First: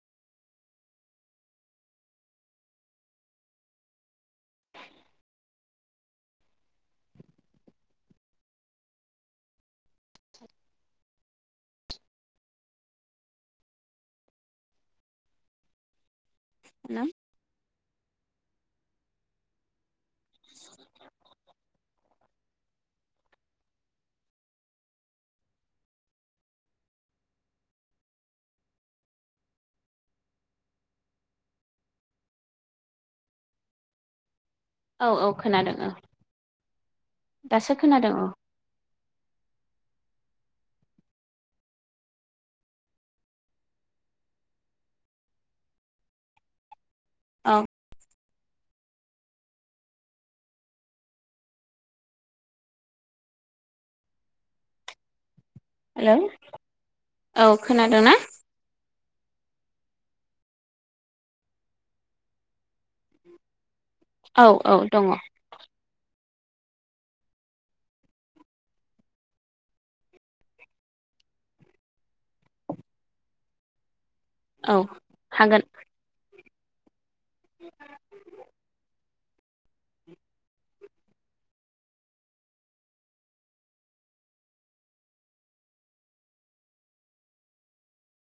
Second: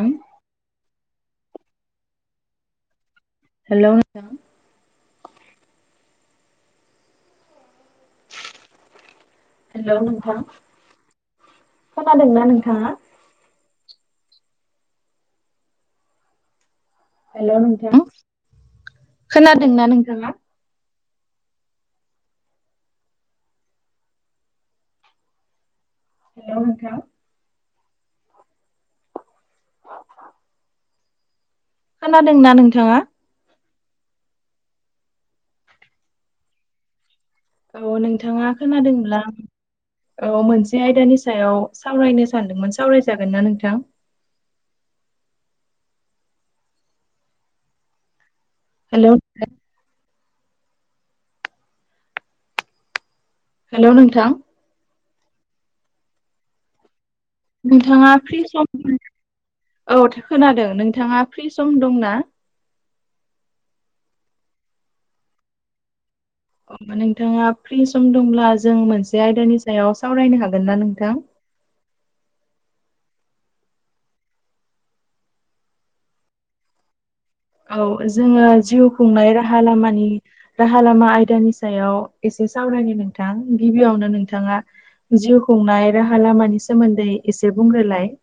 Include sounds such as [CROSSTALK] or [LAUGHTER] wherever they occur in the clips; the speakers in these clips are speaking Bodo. ओं हेल' हेल' हेल' नोंथां खोनादोंना नोंथाङा? हेल' [UNINTELLIGIBLE] हेल' नोंथां खोनादोंना नोंथाङा? हेल' नोंथां? [INAUDIBLE] खोनादोंना नोंथाङा? औ औ खोनादों ओं औ नोंथाङा खोनादोंब्ला औ मोनसे आयदानि सायाव सावरायनो सानदोंमोन सावरायजागोन ना नोंथां? ओं हेल' हेल' नोंथां हेल' [UNINTELLIGIBLE] नोंथाङा फ्रि सम औ खोनादों नोंथाङा फ्रि सम दंना? औ औ दङ अ' नोंथाङा फ्रि सम दंब्ला जों मोनसे आयदानि सायाव सावरायनो हागोन ना नोंथां? औ हागोन। औ जोङो जिउ खुंनाय राहा लामानि राहा लामा आयदानि सायाव एसे सावरायनि नोंथां गिबियावनो नोंथाङा जिउ खुंनाय राहा लामानि सोमोन्दै एसे बुंग्रोलाय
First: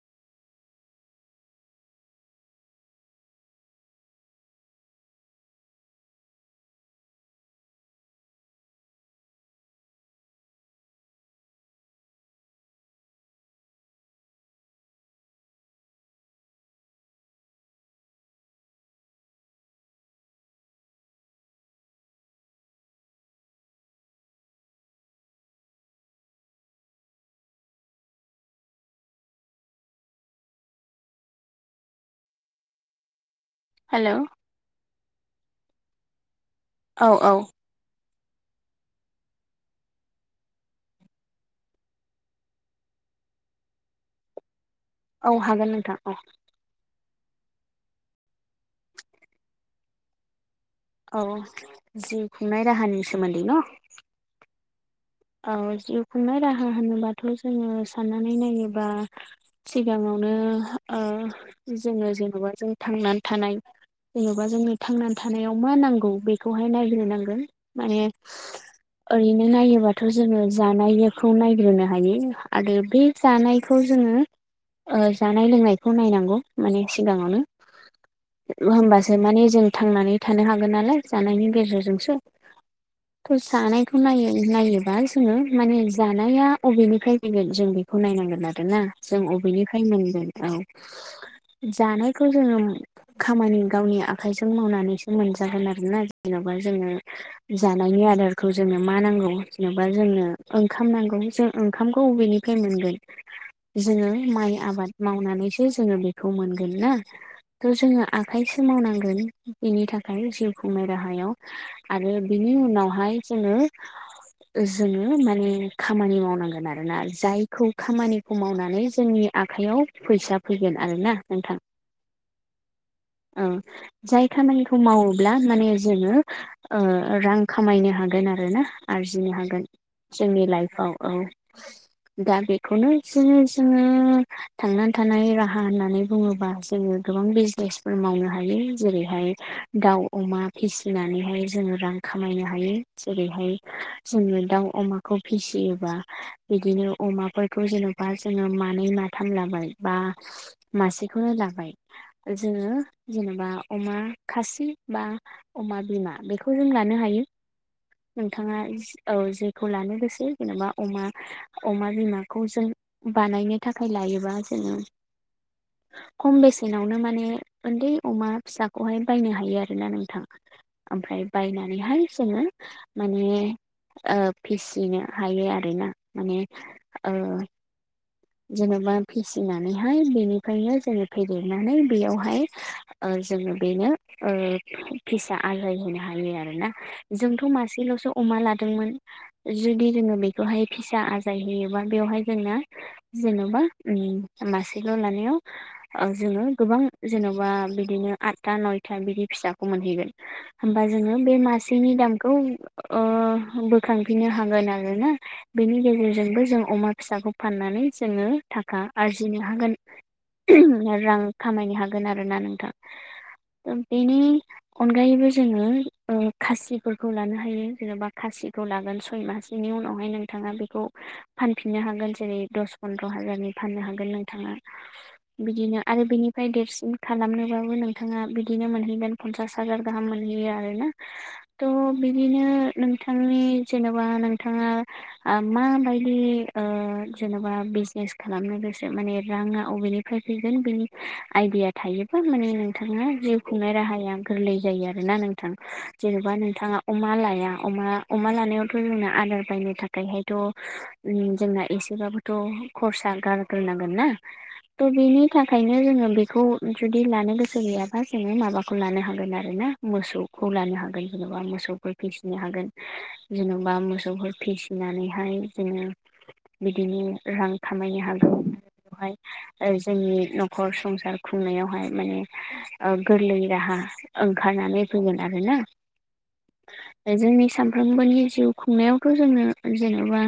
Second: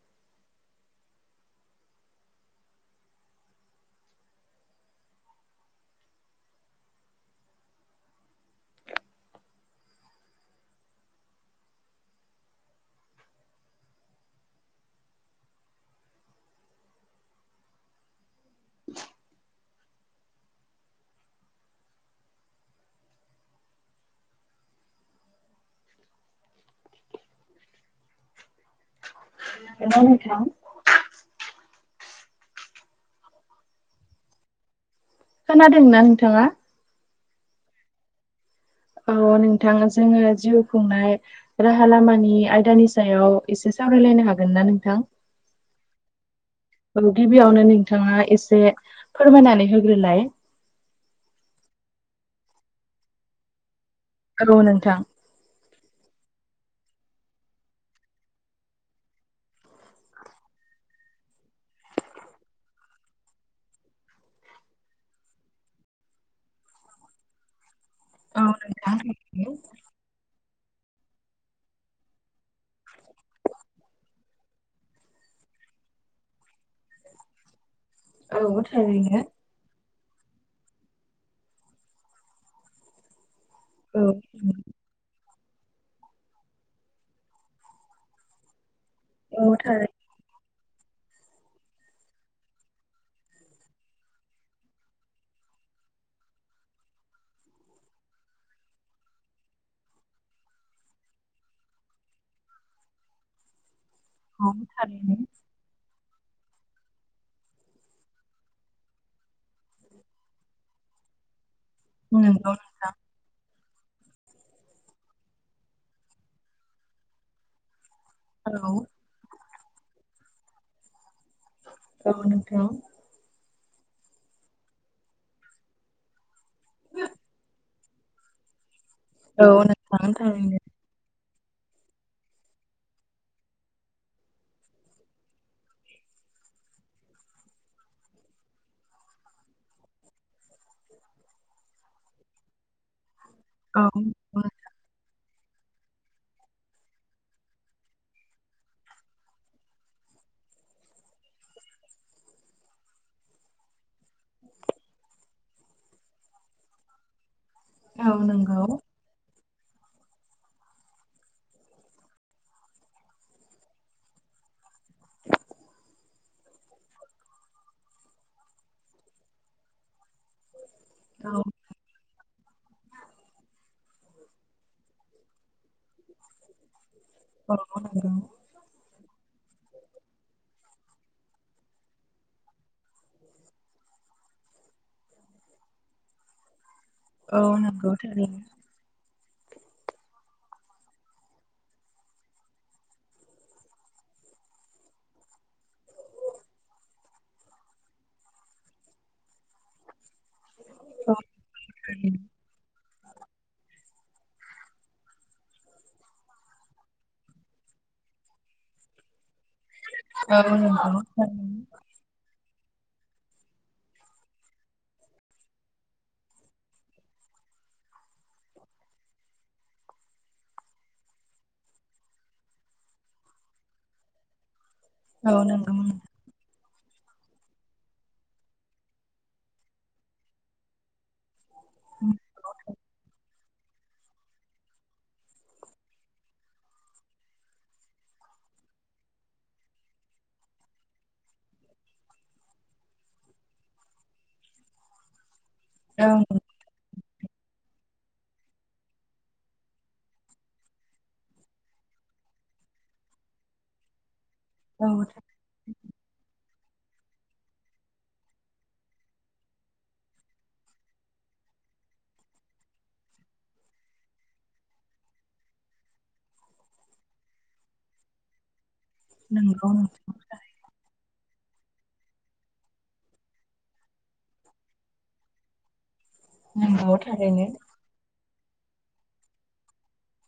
हेल' नोंथां? हेल' खोनादोंना नोंथाङा? औ औ औ नोंथाङा जोङो जिउ खुंनाय राहा लामानि आयदानि सायाव एसे सावरायलायनो हागोन ना नोंथां? औ हागोन नोंथां औ औ गिबियावनो नोंथाङा एसे फोरमायनानै होग्रोलाय औ जिउ खुंनाय राहानि सोमोन्दै ना? [UNINTELLIGIBLE] नोंथां औ जिउ खुंनाय राहा होनोबाथ' जोङो साननानै नायोबा सिगाङावनो ओ जोङो जेन'बा जों थांनानै थानाय जेन'बा जोंनि थांनानै थानायाव मा नांगौ बेखौहाय नायग्रो नांगोन माने औ नोंथां ओरैनो नायोबा जानायखौ नायग्रोनो हायो आरो बे जानायखौ जोङो ओ जानाय लोंनायखौ नायनांगौ माने सिगाङावनो औ होमबासो थारैनो माने जों थांनानै थानो हागोन नालाय जानायनि गेजेरजोंसो थ' जानायखौ औ नायो नायो बा जोङो माने जानाया अबेनिफ्राय फैगोन जों बेखौ नायनांगोन आरोना जों औ अबेनिफ्राय थारैनो मोनगोन औ जानायखौ जोङो खामानि गावनि आखाइजों मावनानैसो मोनजागोन आरोना जेन'बा जोङो जानायनि आदारखौ जोंनो मा नांगौ जेनेबा जोंनो ओंखाम नांगौ जों ओंखामखौ अबेनिफ्राय मोनगोन जोङो औ माइ आबाद थारैनो मावनानैसो जोङो बेखौ मोनगोन ना थ' जोङो आखाइ सोमावनांगोन बेनि थाखाय जिउ खुंनाय राहायाव आरो नंगौ बिनि नोंथां उनावहाय जोङो जोङो माने खामानि मावनांगोन आरोना जायखौ खामानिखौ मावनानै औ जोंनि आखाइयाव फैसा फैगोन आरोना नोंथां औ नोंथां औ जाय खामानिखौ मावोब्ला माने जोङो ओ रां खामायनो हागोन आरो ना आरजिनो औ हागोन नोंथां जोंनि थारैनो लाइफआव औ दा बेखौनो जोङो जोङो थांनानै थानाय राहा होननानै बुङोबा जोङो गोबां बिजनेसफोर मावनो हायो जेरैहाय दाउ, अमा फिसिनानैहाय जोङो रां खामायनो हायो जेरैहाय औ जोङो दाउ, अमाखौ फिसियोबा बिदिनो अमाफोरखौ जेन'बा जोङो मानै मा थाम लाबाय बा मासेखौनो लाबाय जोङो जेनेबा अमा खासि बा अमा बिमा बेखौ जों लानो हायो औ नोंथाङा नंगौ जि औ जेखौ लानो गोसो जेनेबा अमा अमा बिमाखौ जों बानायनो थाखाय लायोबा जोङो खम बेसेनावनो माने उन्दै अमा फिसाखौहाय बायनो हायो आरोना नोंथां। ओमफ्राय औ बायनानैहाय जोङो माने ओ फिसिनो हायो आरोना माने ओ [UNINTELLIGIBLE] जेन'बा फिसिनानैहाय बेनिफ्रायनो जोङो फेदेरनानै बेयावहाय ओ जोङो बेनो ओ फिसा आजाय होनो हायो आरोना औ जोंथ' नंगौ मासेल'सो अमा थारैनो लाद दोंमोन जुदि जोङो बेखौहाय फिसा आजाय होयोबा बेवहाय जोंना जेनेबा ओम मासेल' लानायाव ओ जोङो गोबां जेन'बा बिदिनो आतथा नयथा बिदि फिसाखौ मोनहैगोन। होमबा औ जोङो बे मासेनि थारैनो दामखौ ओ बोखांफिननो हागोन आरोना बेनि गेजेरजोंबो जों अमा फिसाखौ फाननानै जोङो थाखा आरजिनो हागोन। औ नंगौ रां थारैनो खामायनो हागोन आरो ना नोंथां ओ बेनि अनगायैबो जोङो ओ खासिफोरखौ लानो हायो जेनेबा खासिखौ लागोन सय मास बेनि उनावहाय नोंथाङा बेखौ फानफिननो हागोन जेरै दस फन्द्र' हाजारनि फाननो हागोन नोंथाङा औ नंगौ बिदिनो आरो बेनि फ्राय देरसिन खालामनोबाबो नोंथाङा बिदिनो मोनहैगोन फनसास हाजार गाहाम मोनहैयो आरो ना। थ' बिदिनो नोंथांनि जेनेबा नोंथाङा आ माबायदि ओ जेनेबा माबा बिजनेस खालामनो गोसो माने राङा अबेनिफ्राय फैगोन बिनि आइदिया थायोबा माने नोंथाङा जिउ खुंनाय राहाया गोरलै जायो आरोना नोंथा औ जेनेबा नोंथाङा अमा लाया अमा अमा लानायावथ' जोंना आदार बायनो थाखायहायथ' जोंना एसेबाबो थ खर्सा गारग्रोनांगोन ना त' बेनि नंगौ बेनि थाखायनो जोङो बेखौ जुदि लानो गोसो गैयाबा जोङो माबाखौ लानो हागोन आरो ना मोसौखौ लानो हागोन जेन'बा मोसौफोर फिसिनो हागोन जेन'बा मोसौफोर फिसिनानैहाय जोङो बिदिनो रां खामायनो हागौ बेवहाय ओ नंगौ नोंथां। जोंनि न' न'खर संसार खुंनायावहाय माने ओ गोरलै राहा ओंखारनानै फैोगोन आरोोना नंगौ जोंनि थारैनो साम साफ्रोमबोनि जिउ खुंनायावथ' जोंनो जेनेबा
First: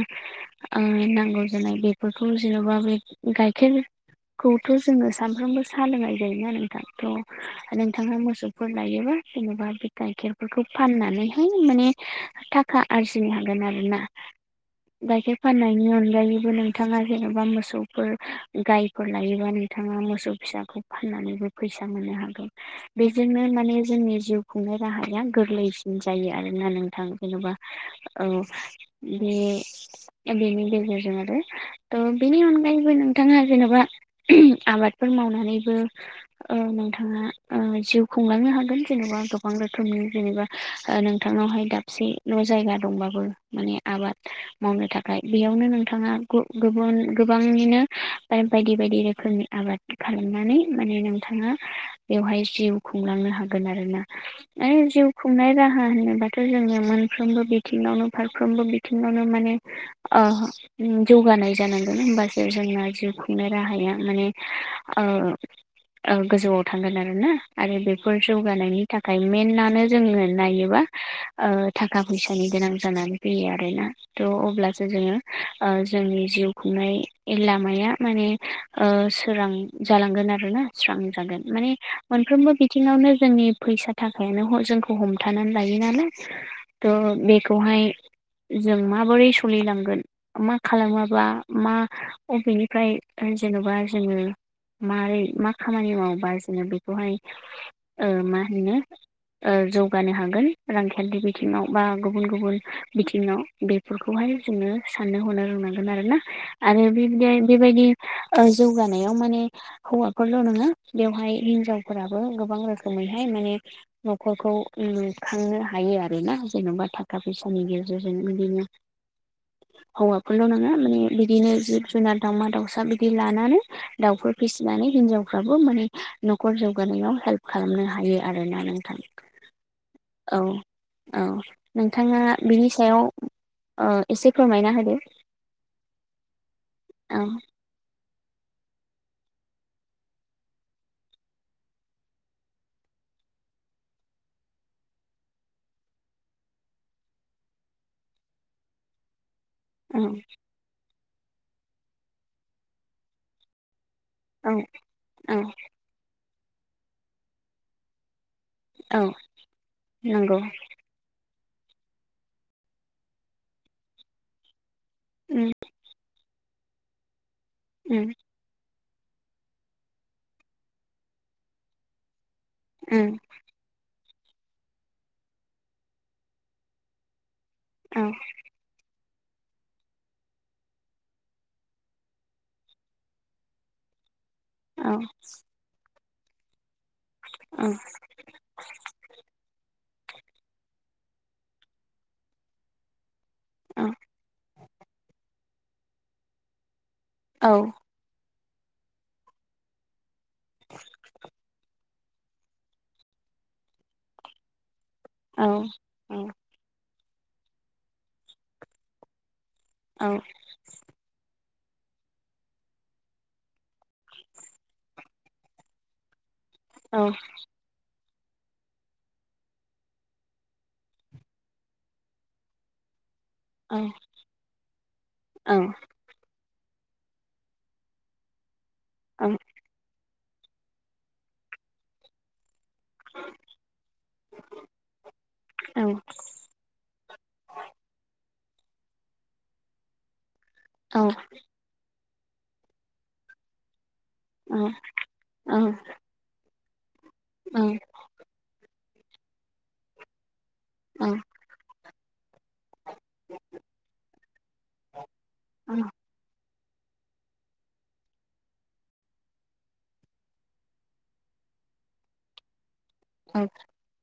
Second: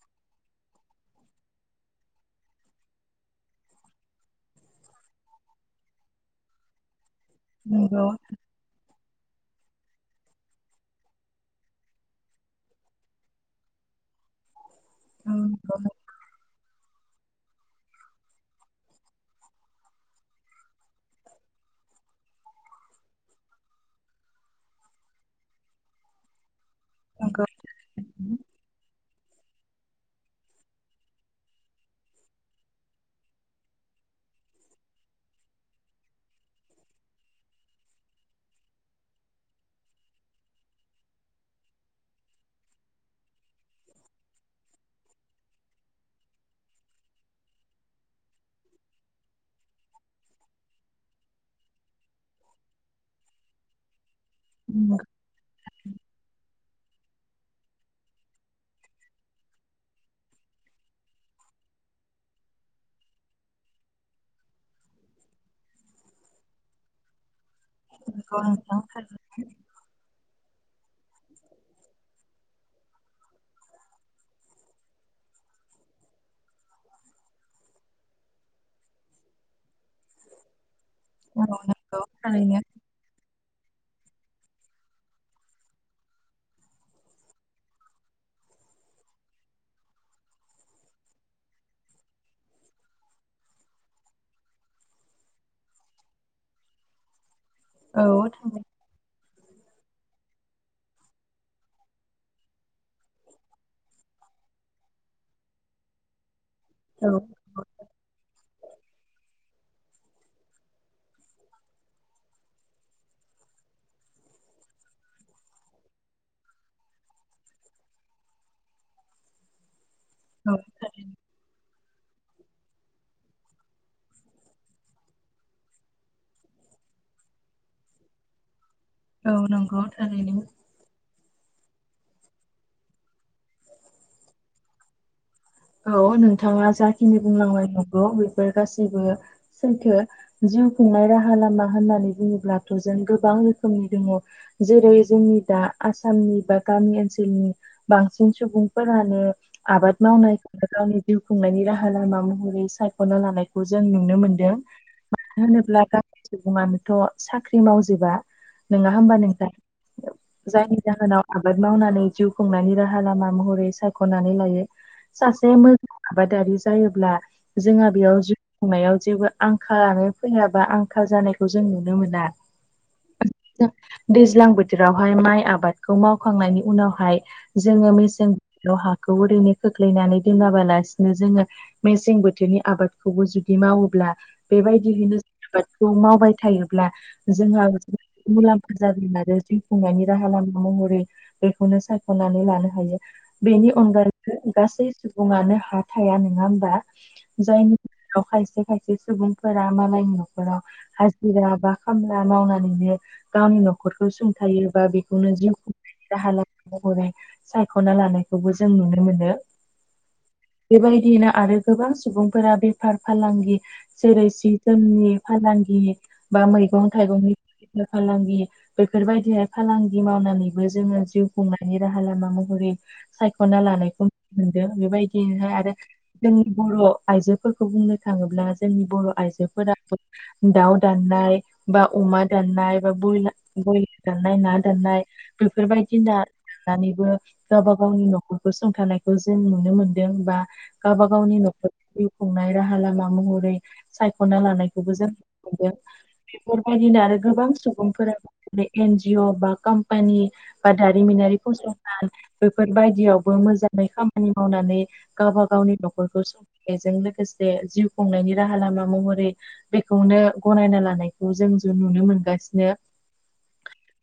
नांगौ बेफोरखौ जेन'बा बे गाइखेर खौथ' जोङो सानफ्रोमबो सा लोंनाय जायोना नोंथांथ' नंगौ औ नोंथाङा मोसौ फोर लायोबा जेनेबा बे गाइखेरफोरखौ फाननानैहाय माने थाखा आरजिनो हागोन आरो ना दाख नंगौ फाननायनि अ जायो नोंथाङा जेन'बा मोसौफोर गायफोर लायोबा नोंथाङा मोसौ फिसाखौ फाननानैबो फैसा मोननो हागोन बेजोंनो माने जोंनि जिउ खुंनाय राहाया गोरलैसिन जायो आरोना नों नंगौ जेन'बा औनि गेजेरजों आरो थ' बेनि अनगायैबो नोंथाङा जेन'बा आबादफोर मावनानैबो नोंथाङा जिउ खुंलांनो हागोन जेनेबा गोबां रोखोमनि जेनेबा नोंथांनावहाय दाबसेल' जायगा दंबाबो माने आबाद मावनो थाखाय बेयावनो नोंथाङा गोबांनिनो बायदि बायदि रोखोमनि आबाद खालामनानै माने नोंथाङा बेवहाय जिउ खुंलांनो हागोन आरोोना आरो नंगौ जिउ खुंनाय राहा होनोबाथ' जोङो मोनफ्रोमबो बिथिङावनो फारफ्रोमबो बिथिङावनो माने अ जौगानाय जानांगोन होमबासो जोंना जिउ खुंनाय राहाया माने गोजौआव थांगोन आरोना आरो बेफोर नंगौ नोंथां जौगानायनि थाखाय थारैनो मेनानो जोङो नायोबा थाखा फैसानि गोनां जानानै फैयो आरोना थ' अब्लासो जोङो जोंनि जिउ खुंनाय लामाया माने सोरां जालांगोन आरोोना सोरां औ म नंगौ मोन थारैनो बिनो जोंनि फैसा थाखायानो जोंखौ हमथानानै लायो नालाय थ' बेखौहाय जों माबोरै सोलिलांगोन मा खालामाबा मा अबेनिफ्राय जेन'बा जोङो मारोरै मा खामानि मावोबा जोङो बेखौहाय औ मा थारैनो होनो जौगानो हागोन रांखान्थि बिथिङाव बा गुबुन गुबुन बिथिङाव बेफोरखौहाय जोङो साननो हनो रोंनांगोन आरो ना आरो औ बेबायदि बेबायदि जौगानायाव माने हौवाफोरल' ननोङा बेवहाय हिनजावफोराबो गोबां रोखोमैहाय माने न'खरखौ लुखांनो हायो आरो ना जेन'बा थाखा फैसानि गेजेरजों बिदिनो हौवाफोरल' औ नङा माने थारैनो बिदिनो जिब जुनार दाउमा दाउसा बिदि लानानै दाउफोर फिसिनानै हिनजावफ्राबो माने न'खर जौगानायाव हेल्प खालामनो हायो आरोना नोंथां औ नंगौ थारै औ नों औ नोंथाङा बिनि सायाव एसे फोरमायना होदो औ नोंथाङा जाखिनि औ बुंनांबाय नंगौ बेफोर गासैबो सैथो जिउ खुंनाय राहा लामा होननानै बुङोब्लाथ' जों गोबां रोखोमनि दङ जेरै जोंनि दा आसामनि बा गामि ओनसोलनि बांसिन सुबुंफोरानो आबाद औ मावनायखौनो गावनि जिउ खुंनायनि राहा लामा महरै सायख'ना लानायखौ जों नुनो औ मोनदों औ मानो होनोब्ला ग सुबुङानोथ' साख्रि मावजोबा नङा औ होमबा नोंथाङ नंगौ जायनि जाहोनाव आबाद मावनानै जिउ खुंनायनि राहा लामा महरै सायख'नानै लायो सासे उम मोजां आबादारि जायोब्ला जोंहा उम बेयाव खंनायाव जेबो आंखालानो फैयाबा आंखाल जानायखौ जों नुनो मोना ओम दैज्लां बोथोरावहाय माइ आबादखौ मावखांनायनि उनावहाय जोङो औ मेसें द हाखौ ओरैनो खोख्लैनानै दोनङाबालासिनो जोङो मेसें बोथोरनि आबादखौबो जुदि मावोब्ला औ बेबायदियैनो जों आबादखौ मावबाय थायोब्ला औ जोंहा मुलाम्फा ज जादों आरो जिउ खुंनायनि राहा लामा महरै बेखौनो सायख'नानै लानो हायो बेनि औ अनगायैबो गासै सुबुङानो हा थाया नङा होमबा औ जायनि औ खायसे खायसे सुबुंफोरा मालायनि न'खराव हाजिरा बा खामला मावनानैनो गावनि न'खरखौ सोंथायोबा बे बेनो औ जिउ राहा महरै सायख'ना लानायखौबो जों नुनो मोनो औ बेबायदियैनो आरो गोबां सुबुंफोरा बेफार फालांगि जेरै सि जोमनि फालांगि बा मैगं औ थाइगंनि फालांगि बेफोरबायदिहाय फालांगि मावनानैबो जोङो जिउ खुंनायनि राहा लामा महरै सायख'ना औ लानायखौ नुनो मोनदों बेबायदियहाय औ आरो जोंनि बर' आइजो खौ बुंनो थाङोब्ला जोंनि बर' आइजोफोराबो दाउ दान ननाय ब उमा दान ननाय बल ब्रयलार दाननाय ना दाननाय बेफोरबायदि ना दानिबो गावबा गावनि न'खर फसंथानायखौ जों नुनो मोनदों बा औ गावबा गावनि न'खर जिउ खुंनाय राहा लामा महरै सायख'ना लानायखौबो जोंदों बेफोरबायदिनो आरो गोबां सुबुंफोरो एन जिअ बा कम्पानि बा दारिमिनारि फसंथान बेफोर बायदियावबो मोजां खामानि मावनानै गावबा गावनि न'खरखौ स बेजों लोगोसे जिउ खुंनायनि राहा लामा महरै बेखौनो गनायना लानायखौ जों ज नुनो मोनगासिनो औ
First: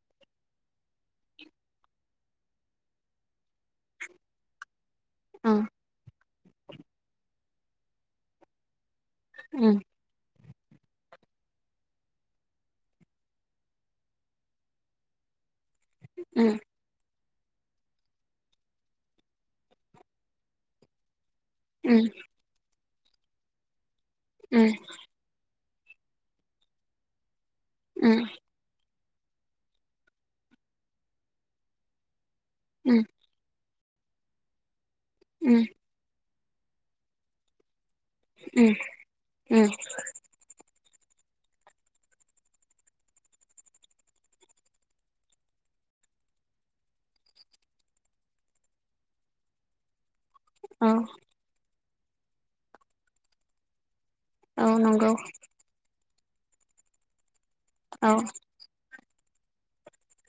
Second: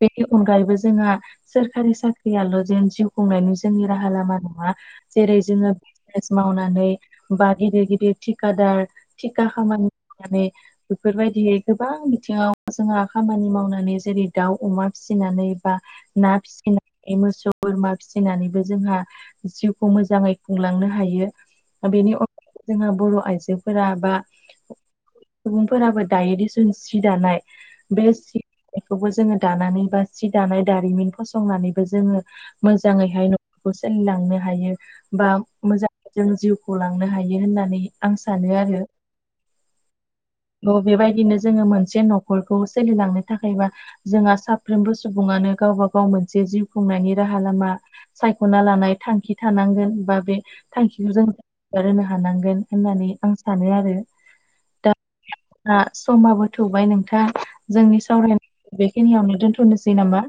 बेनि अनगायैबो जोंहा सोरखारि साख्रियाल' जेन जिउ खुंनायनि जोंनि राहा लामा नङा जेरै जोङो बिजनेस मावनानै बा गिदिर गिदिर थिखादार उम [UNINTELLIGIBLE] बेफोरबायदियै गोबां बिथिङाव जोंहा खामानि मावनानै जेरै दाउ अमा फिसिनानै बा ना उम फिसिनानै मोसौ बोरमा फिसिनानैबो जोंहा जिउखौ मोजाङै खुंलांनो हायो उम बेनि अनगायै जोंहा बर' आइजोफोरा बा ओ सुबुंफोराबो दायो दिसुन सि दानाय बे उम सि बेखौबो जोङो दानानै बा सि दानाय दारिमिन फसंनानैबो जोङो उम मोजाङैहाय सोलिलांनो हायो बा उम मोजां जों जिउखौ लांनो हायो होननानै आं सानो उम आरो उम थ' बेबायदिनो जोङो मोनसे न'खरखौ सोलिलांनो थाखायबा जोंहा साफ्रोमबो सुबुङानो गावबा गाव मोनसे जिउ खुंनायनि राहा लामा सायख'ना लानाय थांखि थानांगोन बा बे औ थांखिखौ जों [UNINTELLIGIBLE] हानांगोन होननानै आं सानो आरो औ नंगौ समाबो थुबाय नोंथां जोंनि औ सावरायनायखौ बेखिनियावनो दोन्थ'नोसै नामा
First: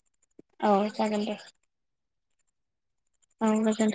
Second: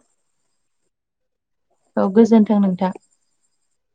औ जागोन दे औ गोजोन्थों नोंथां औ नोंथां